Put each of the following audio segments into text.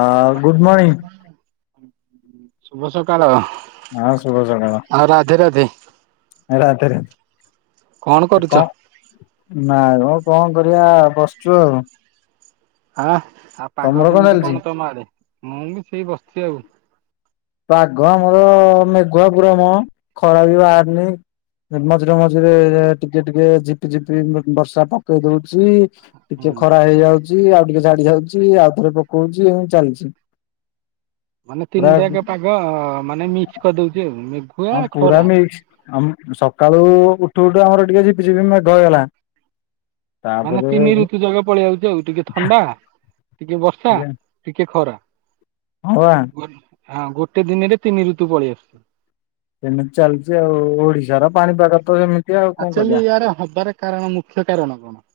ହଁ good morning. ଶୁଭ ସକାଳ। ହଁ ଶୁଭ ସକାଳ ଆଉ ରାଧେ ରାଧେ ରାତିରେ। କଣ କରୁଛ? ନାଇଁ ମୁଁ କଣ କରିବା ବସିଛୁ ଆଉ। ହଁ ଆଉ ପାଗ ତମର କେମିତି ଚାଲିଛି? କଣ ତ ମା ଆଡେ ମୁଁ ବି ସେଇ ବସିଛି ଆଉ। ପାଗ ଆମର ମେଘୁଆ ପୁରାମ ଖରା ବି ବାହାରୁନି। ମଝିରେ ମଝିରେ ଟିକେ ଟିକେ ଝିପି ଝିପି ବର୍ଷା ପକେଇ ଦଉଛିି। ଟିକେ ହୁଁ। ଖରା ହେଇଯାଉଛି ଆଉ ଟିକେ ଛାଡି ଯାଉଛି ଆଉ ଥରେ ପକଉଛି ଏମିତି ଚାଲିଛି। ମାନେ ପୁରା ତିନିଟାକ ପାଗ ମାନେ ମିକ୍ସ କରିଦଉଛି ଆଉ ମେଘୁଆ ହଁ ପୁରା ଖରା। ମିକ୍ସ। ଆମ ସକାଳୁ ଉଠୁ ଉଠୁ ଆମର ଟିକେ ଝିପିଝିପି ମେଘ ହେଇଗଲା। ମାନେ ତାପରେ ତିନି ଋତୁ ଜାଗା ପଳେଇ ଯାଉଛି ଆଉ ଟିକେ ଥଣ୍ଡା ଟିକେ ବର୍ଷା ଟିକେ ଖରା। ହଉ ଆ ହଁ ଗୋଟେ ଦିନରେ ତିନି ଋତୁ ପଳେଇ ଆଶୁଚି। ସେମିତି ଚାଲିଛି ଆଉ ଓଡିଶାର ପାଣିପାଗ ତ ସେମିତି। ଆଉ କଣ ଆକଚାଲି କରିବା। ୟାର ହବାର କାରଣ ମୁଖ୍ୟ କାରଣ କଣ?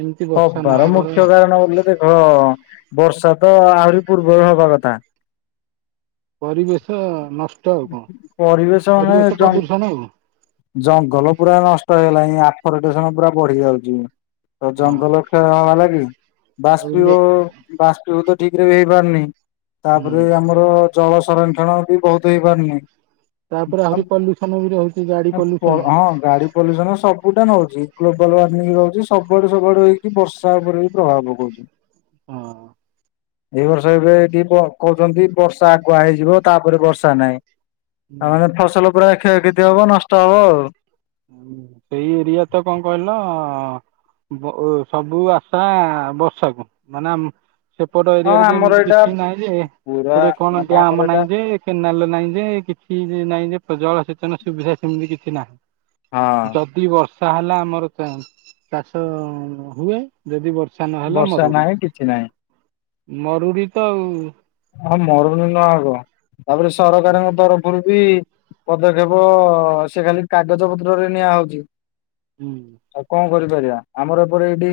ଏମିତି ବର୍ଷା ହବାର ନହବାର ମୁଖ୍ୟ କାରଣ ବୋଲେ ଦେଖ ବର୍ଷା ତ ଆହୁରି ପୂର୍ବରୁ ହବା କଥା। ପରିବେଶ ନଷ୍ଟ। ଆଉ କଣ ପରିବେଶ ମାନେ ଜ। ପ୍ରଦୂଷଣ ଆଉ ଜଙ୍ଗଲ ପୁରା ନଷ୍ଟ ହେଇଲାଣି ଆ ଫରେଷ୍ଟେସନ ପୁରା ବଢି ଯାଉଛି। ତ ହଁ ଜଙ୍ଗଲ କ୍ଷୟ ହବା ଲାଗି ଆଉ ବାଷ୍ପୀ ଲୋକ ବାଷ୍ପୀଭୁତ ଠିକ ରେ ବି ହେଇପାରୁନି। ହୁଁ ତାପରେ ଆମର ଜଳ ସଂରକ୍ଷଣ ବି ବହୁତ ହେଇପାରୁନି। ତାପରେ ଆହୁରି ପଲ୍ୟୁସନ ବି ରହୁଛି ଗାଡି ପଲ୍ୟୁସନ। ହଁ ଗାଡି ପଲ୍ୟୁସନ ସବୁଟା ନଉଛି ଗ୍ଲୋବାଲ୍ ୱାର୍ମିଙ୍ଗ ରହୁଛି ସବୁ ଆଡୁ ସବୁ ଆଡୁ ହେଇକି ବ। ତା ଉପରେ ବି ପ୍ରଭାବ ପକଉଛି। ହଁ। ଏ ବର୍ଷ ଏବେ ଏଠି କହୁଛନ୍ତି ବର୍ଷା ଆଗୁଆ ହେଇଯିବ ତାପରେ ବର୍ଷା ନାହିଁ। ଆ ହୁଁ। ମାନେ ଫସଲ ପୁରା କ୍ଷୟକ୍ଷତି ହବ ନଷ୍ଟ ହବ ଆଉ। ସେଇ ଏରିଆ ତ କଣ କହିଲ ବ ଉ ସବୁ ଆସା ବର୍ଷାକୁ ମାନେ ଆମ ସେପଟ ହଁ ଏରିଆରେ ଯେ ଆମର ଏମିତି ଏଇଟା କିଛି ନାଇଁ ଯେ ପୁରା ଗୋଟେ କଣ ମାନେ ଆମର ଡ୍ୟାମ ଏଇଟା ନାଇଁ ଯେ କେନାଲ ନାହିଁ ଯେ କିଛି ନାହିଁ ଯେ ଜଳସେଚନ ସୁବିଧା ସେମିତି କିଛି ନାହିଁ। ହଁ ଯଦି ବର୍ଷା ହେଲା ଆମର ଚାଷ ହୁଏ। ଯଦି ବର୍ଷା ନହେଲା ବର୍ଷା ମରୁଡ଼ି ନାହିଁ କିଛି ନାହିଁ ମରୁଡି ତ ଆଉ। ହଁ ମରଡି ନା ଆଉ କଣ ତାପରେ ସରକାରଙ୍କ ତରଫରୁ ବି ପଦକ୍ଷେପ ସେ ଖାଲି କାଗଜ ପତ୍ରରେ ନିଆହଉଚି। ହୁଁ। ଆଉ କଣ କରିପାରିବା ଆମର ଏପଟେ ଏଇଠି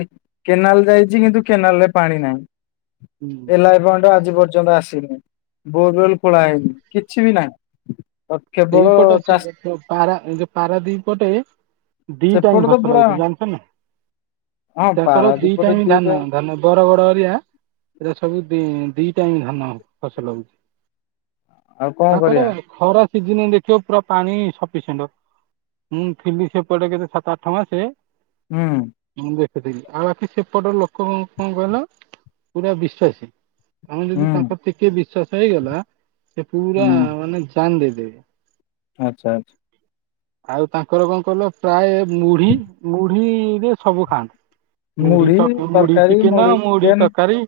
କେନାଲ ଯାଇଚି କିନ୍ତୁ କେନାଲ ରେ ପାଣି ନାହିଁ। ହୁଁ ଏ ଲାଏ ବନ୍ଦ୍ ଆଜି ପର୍ଯ୍ୟନ୍ତ ଆସିନି। ବୋରୱଲ ପଳା ଆଇଚି କିଛି ବି ନାଇଁ। ଏଇ ପଟ ସେ ପା ପାରା ଯ ପାରା ଦିପଟେ ଦି ଟାଇମ ସେପଟେ ତ ଫସଲ ପୁରା ହଉଛି ଜାଣିଛ ନା ହଁ ତାଙ୍କର ଦି ପାରାଦୀପରେ ଟାଇମ ଦିଟା ଧାନ ଧାନ ରୁ ବର ଗଡ ହରିଆ ଏରା ସବୁ ଦି ଦି ଟାଇମ ଧାନ ଫସଲ ହଉଚି। ହଁ। ତାଙ୍କରେ ଖରା ସିଜିନ ଦେଖିବ ପୁରା ପାଣି ସପିସେଣ୍ଟ ଅ ମୁଁ ଥିଲି ସେପଟେ କେତେ ସାତ ଆଠ ମାସ ହୁଁ। ମୁଁ ଦେଖୁଥିଲି ଆଉ ବାକି ସେପଟ ଲୋକ କଣ କହିଲ ପୁରା ବିଶ୍ଵସୀ। ଆମେ ଯଦି ହୁଁ ତାଙ୍କର ଟିକଏ ବିଶ୍ସାସ ହେଇଗଲା ସେ ପୁରା ହୁଁ ମାନେ ଜାନ ଦେଇଦେବେ। ଆଚ୍ଛା ଆଛା। ଆଉ ତାଙ୍କର କଣ କଇଲ ପ୍ରାୟ ମୁଢି ମୁଢିରେ ସବୁ ଖାଆନ୍ତି। ମୁଢି ସ ମୁଢି ଚିକେନ ମୁଢି ତରକାରୀ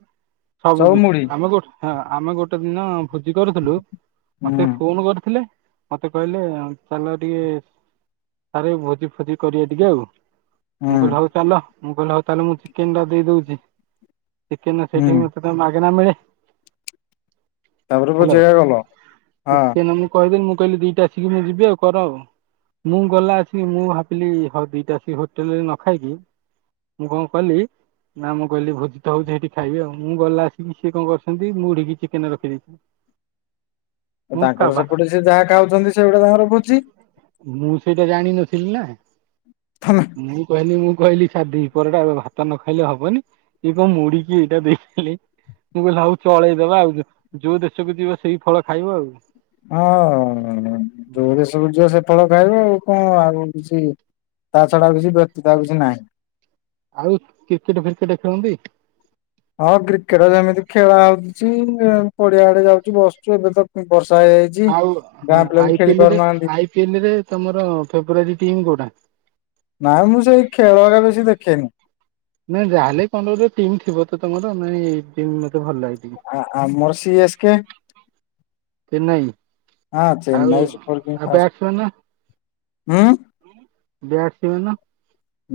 ସବୁ କିଛି ଆମେ ଗୋ ହଁ ଆମେ ଗୋଟେ ଦିନ ଭୋଜି କରିଥିଲୁ ହୁଁ ମତେ ଫୋନ କରି ଥିଲେ ମତେ କହିଲେ ଚାଲ ଟିକେ ସାରେ ଏ ଭୋଜି ଫୋଜି କରିବା ଟିକେ ଆଉ। ମୁଁ ହୁଁ କହିଲି ହଉ ଚାଲ ମୁଁ କହିଲି ହଉ ତାଲେ ମୁଁ ଚିକେନ ଟା ଦେଇ ଦଉଛି ଚିକେନ ହୁଁ ସେଠି ମି ମାଗେଣା ମିଳେ ତାପରେ ହ୍ୟାଲୋ ବୁଝେଇଆ ଗଲ ହଁ ଚିକେନ ମୁଁ କହିଦେ ମୁଁ କହିଲି ଡି ଟା ଆସିକି ମୁଁ ଯିବି ଆଉ କର ଆଉ। ମୁଁ ଗଲା ଆସିକି ମୁଁ ଭାବିଲି ହଉ ଦିଟା ଆସି ହୋଟେଲରେ ନ ଖାଇକି ମୁଁ କଣ କଲି ନା ମୁଁ କହିଲି ଭୋଜି ତ ହଉଛି ସେଇଠି ଖାଇବି ଆଉ ମୁଁ ଗଲା ଆସିକି ସିଏ କଣ କରିଚନ୍ତି ମୁଢିକି ଚିକେନ ରଖିଦେଇଚନ୍ତି। ତାଙ୍କର ସେପଟେ ସେ ଯାହା ଖାଉଛନ୍ତି ସେଗୁଟା ତାଙ୍କର ଭୋଜି। ମୁଁ ସେଇଟା ଜାଣିନଥିଲି ନା। ତମ ମୁଁ କହିଲି ମୁଁ କହିଲି ଖା ଦିପହରଟା ଭାତ ନ ଖାଇଲେ ହବନି। ଏ କ ମୁଡ଼ି କି ଏଇଟା ଦେଇଦେଲେ। ମୁଁ କହିଲି ଆଉ ଚଳେଇଦବା ଆଉ ଯୋଉ ଦେଶକୁ ଯିବ ସେଇ ଫଳ ଖାଇବ ଆଉ। ହଁ ଯୋଉ ଦେଶ୍ ଶ ଯିବ ସେ ଫଳ ଖାଇବ ଆଉ କଣ ଆଉ କିଛି ତା ଛଡା କିଛି ବ୍ୟତୀତ ଆଉ କିଛି ନାହିଁ। ଆଉ କ୍ରିକେଟ ଫ୍ରିକେଟ ଖେଳନ୍ତି। ହଁ କ୍ରିକେଟ ଯେମିତି ଖେଳ ହଉଛି ପଡିଆଡେ ଯାଉଛି ବସୁଚୁ ଏବେ ତ ବର୍ଷା ହେଇଯାଇଚି। ଆଉ ହଁ ଆଇ ପି ଏଲ ରେ ତମର ଫେବରରି ଟିମ୍ କୋଉଟା। ନାଇଁ ମୁଁ ସେଇ ଖେଳ ହେଗା ବେଶୀ ଦେଖେନି। ନାଇଁ ଯାହାେଲେ କଣ ଗୋଟେ ଟିମ୍ ଥିବ ତ ତମର ନା ଏଇ ଟିମ୍ ମତେ ଭଲ ଲାଗେ ଟିକେ। ଆ ଆ ମୋର ସି ଏସ୍ କେ। ଚେନ୍ନାଇ ହଁ ଆଉ ଚେନ୍ନାଇ ସୁପର କିଙ୍ଗ ଆଉ ଫାସ୍ ବ୍ୟାଟ୍ସମ୍ୟାନ ହୁଁ। ବ୍ୟାଟ [unintelligible]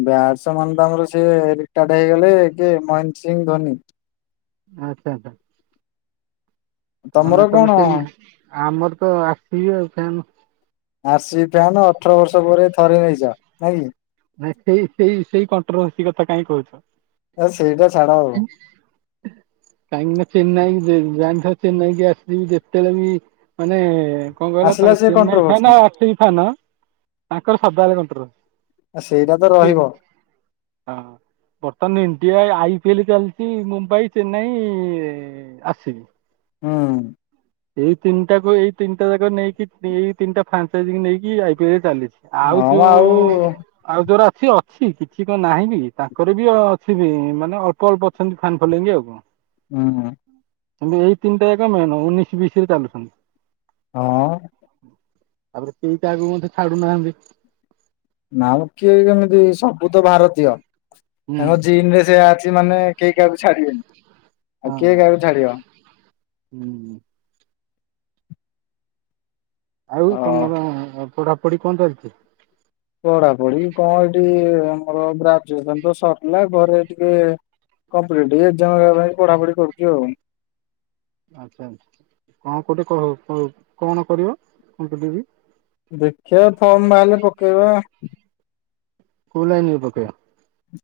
ବ୍ୟାଟସମାନ ତ ଆମର ସିଏ ରିଟାଡ ହେଇଗଲେ ମହେନ୍ଦ ସିଂ ଧୋନି। ଆଛା ଆଛା। ତାମାନେ ତମର କଣ [unintelligible] ଆମର ତ ଆର୍ ସି ବି ଆଉ ଫ୍ୟାନ୍। ଆର୍ସି ବି ଫ୍ୟାନ ଅଠର ବର୍ଷ ପରେ ଥରେ ନେଇଛ ନାଇଁ କି। ଭାଇ ସେଇ ସେଇ ସେଇ କଣ୍ଟ୍ରୋଭର୍ସି କଥା କାଇଁ କହୁଛ। ଏ ସେଇଟା ଛାଡ ଆଉ। କାହିଁକି ନା ଚେନ୍ନାଇ ଜାଣିଥିବ ଚେନ୍ନାଇକି ଆର୍ ସି ବି ଯେତେବେଳେ ବି ମାନେ କଣ କହିଲ ଆସିଲା ତାଙ୍କ ସେ ଚେନାଇ କଣ୍ଟ୍ରୋଭର୍ସି ଫ୍ୟାନ ଆଉ ଆର୍ ସି ବି ଫ୍ୟାନ ତାଙ୍କର ସଦାବେଳେ କଣ୍ଟରଭୂଷି। ଆ ସେଇଟା ତ ରହିବ। ହଁ ବର୍ତ୍ତମାନ ଇଣ୍ଡିଆ ଆଇ ପିଏଲ ଚାଲିଛି Mumbai Chennai R C B. ହୁଁ। ଏଇ ତିନିଟାକୁ ଏଇ ତିନିଟା ଯାକ ନେଇକି ଏଇ ତିନିଟା ଫ୍ରାଞ୍ଚାଇଜ ନେଇକି ଆଇ ପିଏଲରେ ଚାଲିଛି। ଆଉ ହଁ ମ ଯୋଉ ଆଉ ଯୋରା ଅଛି ଅଛି କିଛି କଣ ନାହିଁ ବି ତାଙ୍କର ବି ଅଛି ବି ମାନେ ଅଳ୍ପ ଅଳ୍ପ ଅଛନ୍ତି ଫ୍ୟାନ୍ ଫଲୋଇଂ ଆଉ। କଣ। ଉଁ ହୁଁ। କିନ୍ତୁ ଏଇ ତିନିଟା ଯାକ ମେନ ଉଣେଇଶି ବିଶ ରେ ଚାଲୁଛନ୍ତି। ତାପରେ କେଇ କାହାକୁ ମଧ୍ୟେ ଛାଡୁନାହାନ୍ତି। ନାଉ କିଏ କେମିତି ସବୁ ତ ଭାରତୀୟ ହୁଁ। ତାଙ୍କ ଜିନ ରେ ସେୟା ଅଛି ମାନେ କେହି କାହାକୁ ଛାଡିବେନି ଆଉ କିଏ କାହାକୁ ଛାଡିବ। ହୁଁ ହୁଁ। ଆଉ ଅ ତମର ପଢାପଢ଼ି କଣ ଚାଲିଛି? ପଢା ପଢିି କଣ ଏଠି ଆମର ଗ୍ରାଜୁଏସନ୍ ତ ସରିଲା ଘରେ ଟିକେ କମ୍ପିଟେଟିଭି ଏକ୍ଜାମ ପାଇଁ ପଢାପଢି କରୁଛି ଆଉ। ଆଚ୍ଛା ଆଚ୍ଛା କଣ କେଉଁଟି କଣ କରିବ କମ୍ପି ଟିଭି? ଦେଖିଆ ଫମ ବାହାରିଲେ ପକେଇବା। କୋଉ ଲାଇନ ରେ ପକେଇବ।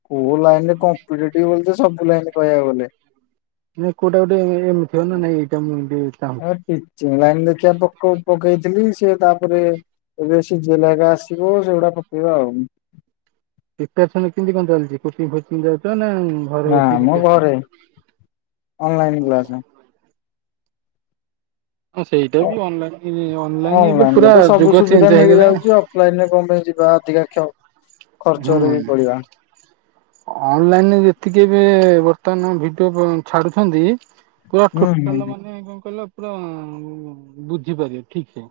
କୋଉ ଲାଇନରେ କମ୍ପିଟେଟିବ ବଲି ତ ସବୁ ଲାଇନ କହିବାକୁ ଗଲେ। ନାଇଁ କୋଉଟା ଗୋଟେ ଧ୍ୟାନ ନାଇଁ ଏଇଟା ମୁଁ ଏମତି ଚାହୁଁଚି। ଟିଚର ଲାଇନ୍ ଦେଖିଆ ପକ ପକେଇଥିଲି ସେ ତାପରେ ଏବେ ସିଝେ ଲା ଆସିବ ସେଗୁଡା ପକେଇବା ଆଉ ପ୍ରିପର୍ସନ କେମିତି କଣ ଚାଲିଛି କୋଚି ଫୋଚିଂ ଯାଉଛ ନା ଘରେ ନା ମ ବସିକି ଘରେ ଅନଲାଇନ କ୍ଲାସ। ପ୍ରେପାରେସଅନ। ହଁ ସେଇଟା ବି ଅନଲାଇନ୍ ଅନଲାଇନ ଏବେ ଅନଲାଇନରେ ପୁରା ତ ସବୁ ଯୁଗ ସୁବିଧା ଚେଞ୍ଜ ହେଇଗଲା। ମିଳିଯାଉଛି ଅଫଲାଇନ ରେ କମ ପାଇଁ ଯିବା ଅଧିକା କ୍ଷ ହଁ ଖର୍ଚ୍ଚରେ ବି ହଁ। ପଡିବା ଅନଲାଇନରେ ଯେତିକି ବି ଏ ବର୍ତ୍ତମାନ ଭିଡିଓ ଛାଡୁଛନ୍ତି ପୁରା ହୁଁ ଟୋଟାଲ ହୁଁ ମାନେ କଣ କହିଲ ପୁରା ବୁଝିପାରିବ ଠିକ ସେ।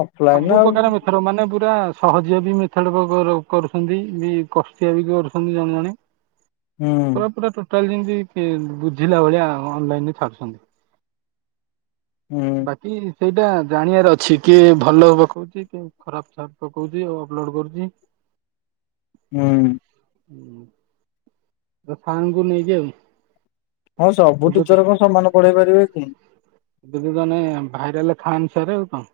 ଅଫଲାଇନ ସବୁ ଆଉ ପ୍ରକାର ମେଥଡ ମାନେ ପୁରା ସହଜ ବି ମେଥଡ ର କରୁଛନ୍ତି ବି କଷ୍ଟିଆ ବି କରୁଛନ୍ତି ଜଣେ ଜଣେ ହୁଁ। ପୁରା ପୁରା ଟୋଟାଲ ଯେମିତି ବୁଝିଲା ଭଳିଆ ଅନଲାଇନ୍ ରେ ଛାଡୁଛନ୍ତି। ହୁଁ। କି ସେଇଟା ଜାଣିବାର ଅଛି କିଏ ଭଲ ହବ କଉଛି କି ଖରାପ ଚାଟ ପକଉଛି ଆଉ ଅପଲୋଡ଼୍ କରୁଛି। ହୁଁ। ତା ଫ୍ୟାନଙ୍କୁ ନେଇକି ଆଉ। ହଁ ସବୁ ଏବେ ତ ଟିଚର କଣ ସମାନ ପଢେଇ ପାରିବେ କି? ଯଦି ଜଣେ ଭାଇରଲ ଖାନ୍ ସାର୍ ଆଉ କଁ।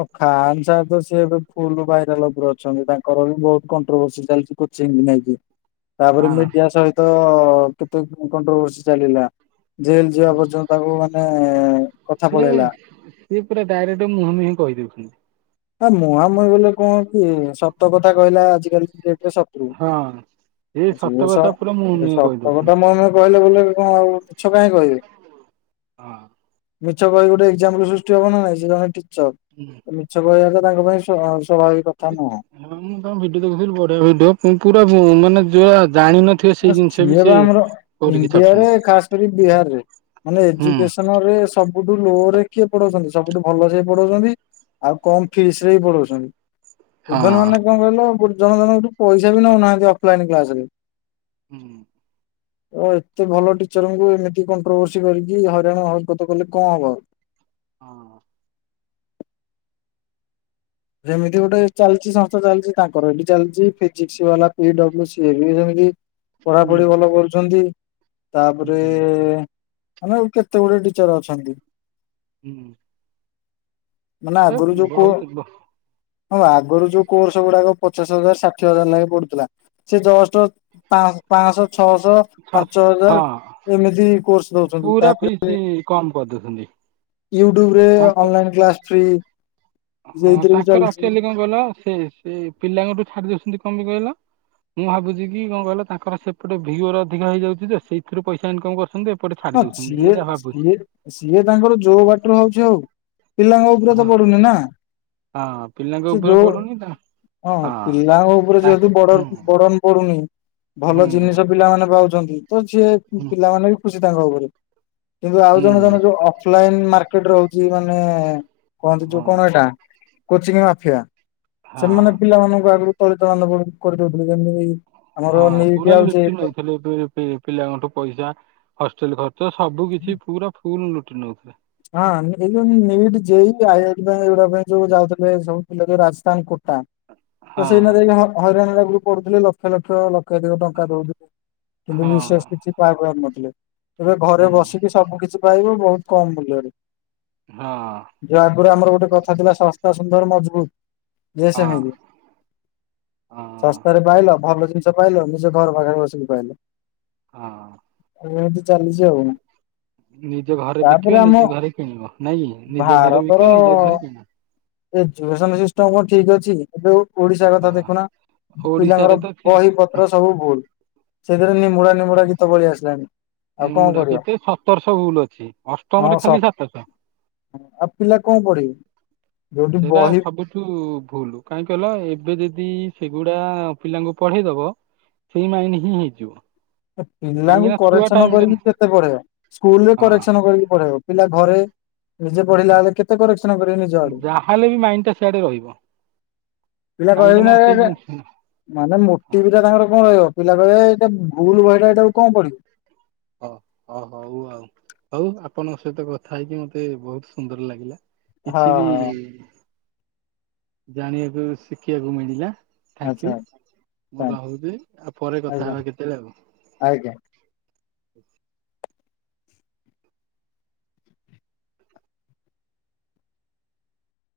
ଓ ଖାନ ସାର୍ ତ ସିଏ ଏବେ ଫୁଲ ବାଇରାଲ ଉପରୁ ଅଛନ୍ତି ତାଙ୍କର ବି ବହୁତ କଣ୍ଟ୍ରୋଭସି ଚାଲିଛି। କୋଚି ନେଇକି ତାପରେ ଖାନ ମିଡିଆ ସହିତ କେତେ କଣ୍ଟ୍ରଭସି ଚାଲିଲା। ଜେଲ ଯିବା ପର୍ଯ୍ୟନ୍ତ ତାକୁ ମାନେ କଥା ସେ ପଳେଇଲା। ସିଏ ପୁରା ଡାଇରେକ୍ଟ ମୁହଁ ମୁହିଁ କହିଦେଉଛନ୍ତି। ଆ ମୁହାଁମୁହିଁ ବୋଲେ କନ କି ସତ କଥା କହିଲା ଆଜିକାଲି ଡେଟରେ ସ ହଁ। ଏ ସତ [unintelligible] ସ କଥା ପୁରା ମୁହଁ ମୁହିଁ ସତ କହିଦଉଛନ୍ତି। କଥା ମେ କହିଲେ ବୋ ଣ ଆଉ ମିଛ କାହିଁ କହିବି। ହଁ। ମିଛ କହିହି ଗୋଟେ ଏକ୍ଜାମ୍ପୁଲ ସୃଷ୍ଟି ହବ ନା ନାଇଁ ସେ ଜଣେ ଟିଚର। ହୁଁ [unintelligible] ଛ କହିବା ତ ତାଙ୍କ ପାଇଁ ସ୍ୱ ସ୍ୱଭାବିକ କଥା ନୁହଁ। ମୁଁ କଣ ଭିଡିଓ ଦେଖୁଥିଲି ବଢିଆ ଭିଡିଓ ପୁରା ମାନେ ଯୋଉ ଜାଣିିନ ଆ ସିଏ ବା ଆମର ଇଣ୍ଡିଆରେ ଛାଡୁଛନ୍ତି ଖାସ କରି ବିହାରରେ ମାନେ ହୁଁ ଏଜୁକେସନରେ। ସବୁଠୁ ଲୋ ରେ କିଏ ପଢାଉଛନ୍ତି ସବୁଠୁ ଭଲ ସେ ପଢଉଛନ୍ତି। ଆଉ କମ ଫିସ ରେ ବି ପଢଉଛନ୍ତି। ନହେଲ ହଁ ନାହିଁ କହିଲ ଗୋ ଜଣ ଜଣଙ୍କଠୁ ପଇସା ବି ନଉନାହାନ୍ତି ଅଫଲାଇନ କ୍ଲାସ ରେ। ହୁଁ। ଓ ଏତେ ଭଲ ଟିଚରଙ୍କୁ ଏମିତି କଣ୍ଟ୍ରୋଭର୍ସି କରିକି ହରିରାଣ ହରକତ କଲେ କଣ ହବ। ହଁ। ଯେମିତି ଗୋଟେ ଚାଲିଛି ସଂସ୍ଥା ଚାଲିଛି ତାଙ୍କର ଏଠି ଚାଲିଛି ଫିଜିକ୍ସ ବାଲା ପିଡବ୍ଲୁ ସିଏ ବି ସେମିତି ହୁଁ। ପଢାପଢି ଭଲ କରୁଛନ୍ତି ତାପରେ ହୁଁ ମାନେ ଆଉ କେତେ ଗୁଡେ ଟିଚର ଅଛନ୍ତି। ହୁଁ। ମାନେ ଏ ଆଗୁରୁ ଯୋଉ କୋଅ ବହୁତ ବ ହଁ ଆଗରୁ ଯୋଉ କୋର୍ସ ଗୁଡାକ ପଚାଶ ହଜାର ଷାଠିଏ ହଜାର ଲେଖା ପଡୁଥିଲା। ସେ ଯଷ୍ଟ୍ ପା ପାଁଶହ ଛଅଶହ ପାଞ୍ଚ ହଜାର ହଁ ଏମିତି କୋର୍ସ ଦଉଛନ୍ତି ପୁରା ତାପରେ ଫିସ୍ ବି କମ କରିଦଉଛନ୍ତି। ୟୁଟ୍ୟୁବ ରେ ତାଙ୍କ ଅନଲାଇନ୍ କ୍ଲାସ ଫ୍ରି। ହଁ ସେଇଥିରେ ବି ତାଙ୍କର ଚାଲିଛି ଅକ୍ଚୁଆଲି କଣ କହିଲ ସେ ସେ ପିଲାଙ୍କଠୁ ଛାଡି ଦଉଛନ୍ତି କଣ ପାଇ କହିଲ। ମୁଁ ଭାବୁଛି କି କଣ କହିଲ ତାଙ୍କର ସେପଟେ ଭିଓର ଅଧିକା ହେଇଯାଉଛି ଯେ ସେଇଥିରୁ ପଇସା ଇନକମ କରୁଛନ୍ତି। ଏପଟେ ଛାଡି ହଁ ଦଉଛନ୍ତି ମୁଁ ସିଏ ଯାହା ଭାବୁଛି ସିଏ ସିଏ ତାଙ୍କର ଯୋଉ ବାଟରୁ ହଉଛି ହଉ। ପିଲାଙ୍କ ଉପରେ ହଁ ତ ପଡୁନି ନା। ହଁ ପିଲାଙ୍କ ସେ ଉପରେ ଯୋଉ ପଡୁନି ତ ହଁ ପିଲାଙ୍କ ଉପରେ ଯେହେତୁ ତାଙ୍କ ବଡ ହୁଁ ବୋର୍ଡନ୍ ପଡୁନି। ଭଲ ହୁଁ ଜିନିଷ ପିଲାମାନେ ପାଉଛନ୍ତି ତ ସିଏ ହୁଁ ପିଲାମାନେ ବି ଖୁସି ତାଙ୍କ ଉପରେ। କିନ୍ତୁ ଆଉ ଜଣେ ହୁଁ ଜଣେ ଯୋଉ ଅଫଲାଇନ ମାର୍କେଟ ରହୁଛି ମାନେ କହନ୍ତି ଯୋଉ ହଁ କଣ ଏଇଟା କୋଚିଂ ମାଫିଆ ସେମାନେ ହଁ ପିଲାମାନଙ୍କୁ ଆଗୁରୁ ତଳିତଳାନ୍ତ କ କରିଦଉଥିଲେ ଯେମତି ହଁ ପୁରା ଲୁଟି ନେଇଥିଲେ ଏବେ ପି ପିଲାଙ୍କଠୁ ପଇସା ହଷ୍ଟେଲ ଖର୍ଚ ସବୁ କିଛି ପୁରା ଫୁଲ ଲୁଟି ନଉଥିଲେ। ହଁ ଏଇ ନିଟ୍ ଯେଇ ଆଇ ଆଇଟି ପାଇ ଏଗୁଡା ପାଇ ଯୋଉ ଯାଉଥିଲେ ସବୁ ପିଲା ଯୋଉ ରାଜସ୍ଥାନ କୋଟା। ତ ହଁ ସେଇନା ଯାଇକି ହ ହଇରାଣ ହେବାକୁ ପଢୁଥିଲେ ଲକ୍ଷ ଲକ୍ଷ ଲ କେତେକ ଟଙ୍କା ଦଉଥିଲେ କିନ୍ତୁ ହଁ ବିଶେଷ କିଛି ପାଇପାରୁ ନଥିଲେ। ଏବେ ଘରେ ହୁଁ ବସିକି ସବୁ କିଛି ପାଇବ ବହୁତ କମ ମୂଲ୍ୟରେ। ହଁ। ଯୋ ଆଗରୁ ଆମର ଗୋଟେ କଥା ଥିଲା ଶସ୍ତା ସୁନ୍ଦର ମଜବୁତ। ଇଏ ହଁ ସେମିତି ହଁ ସ ତାରେ ପାଇଲ ଭଲ ଜିନିଷ ପାଇଲ ନିଜ ଘର ଘରେ ବସିକି ପାଇଲ। ହଁ। ଏମିତି ଚାଲିଛି ଆଉ। ନିଜ ଘରେ ତାପରେ ବିକିବ ଆମ ନିଜ ଘରେ କିଣିବ ନାଇଁ କି ନିଜ ଘରେ ବିକା ନିଜ ଘରେ କିଣା। ଏଜୁକସନ ସିଷ୍ଟମ କଣ ଠିକ୍ ଅଛି? ଏବେ ଉ ଓଡିଶା କଥା ହଁ ଦେଖୁନ ଓଡିଶାରେ ପିଲାଙ୍କର ତ ସେ ବହି ପ ଏଡା ସବୁ ଭୁଲ୍ ସେଥିରେ ନିମୁଡ଼ା ନିମୁଡା ଗୀତ ପଳି ଆସିଲାଣି। ଆଉ କଣ ନିମୁଡା କରିବ କେତେ ସତରଶହ ଭୁଲ୍ ଅଛି। ହଁ ଅଷ୍ଟମରେ ସ ଖାଲି ସାତଶହ ଆଉ ପିଲା କଣ ପଢିବେ ଯୋଉଠି ସେଇଟା ବହି ସବୁ ଠୁ ଭୁଲ୍ କାହିଁକି କହିଲ ଏବେ ଯଦି ସେଗୁଡା ପିଲାଙ୍କୁ ପଢେଇଦବ ସେଇ ମାଇଣ୍ଡି ହିଁ ହେଇଯିବ। କାହିଁକି ପିଲାଙ୍କୁ ନା ଛୁଆ କରେକ୍ସନ ଟାଇମ ଟା କରିକି ନା କେତେ ପଢେଇବା ସ୍କୁଲ ରେ ହଁ କରେକ୍ସନ କରିକି ପଢେଇବ ପିଲା ଘରେ ନିଜେ ପଢିଲା ବେଳେ କେତ ଯାହାହେଲେ ବି ମାଇଣ୍ଡିଟା ସେଆଡ ରହିବ। ପିଲା କାହିଁକି କହିବେ ନା ସେଇ ଯଉସୁ ମାନେ ମୋଟିଭି ଟା ତାଙ୍କର କଣ ରହିବ ପିଲା କହିବେ ଏଟା ଭୁଲ୍ ବହିଟା ଏଇଟାକୁ କଣ ପଢ଼ିବୁ। ଅ ଅ ହଉ ଆଉ। ଆଉ ଆପଣଙ୍କ ସହିତ କଥା ହେଇକି ମତେ ବହୁତ୍ ସୁନ୍ଦର ଲାଗିଲା ହଁ କିଛି ବି ହଁ ଜାଣିବାକୁ ଶିକିବାକୁ ମିଳିଲା। ଥାଙ୍କ ଆଚ୍ଛା ୟୁ ମୁଁ ରହୁଛି ଆଉ ପରେ କଥା ଆଜ୍ଞା ହେବା କେତେବେଳେ ଆଉ। ଆଜ୍ଞା।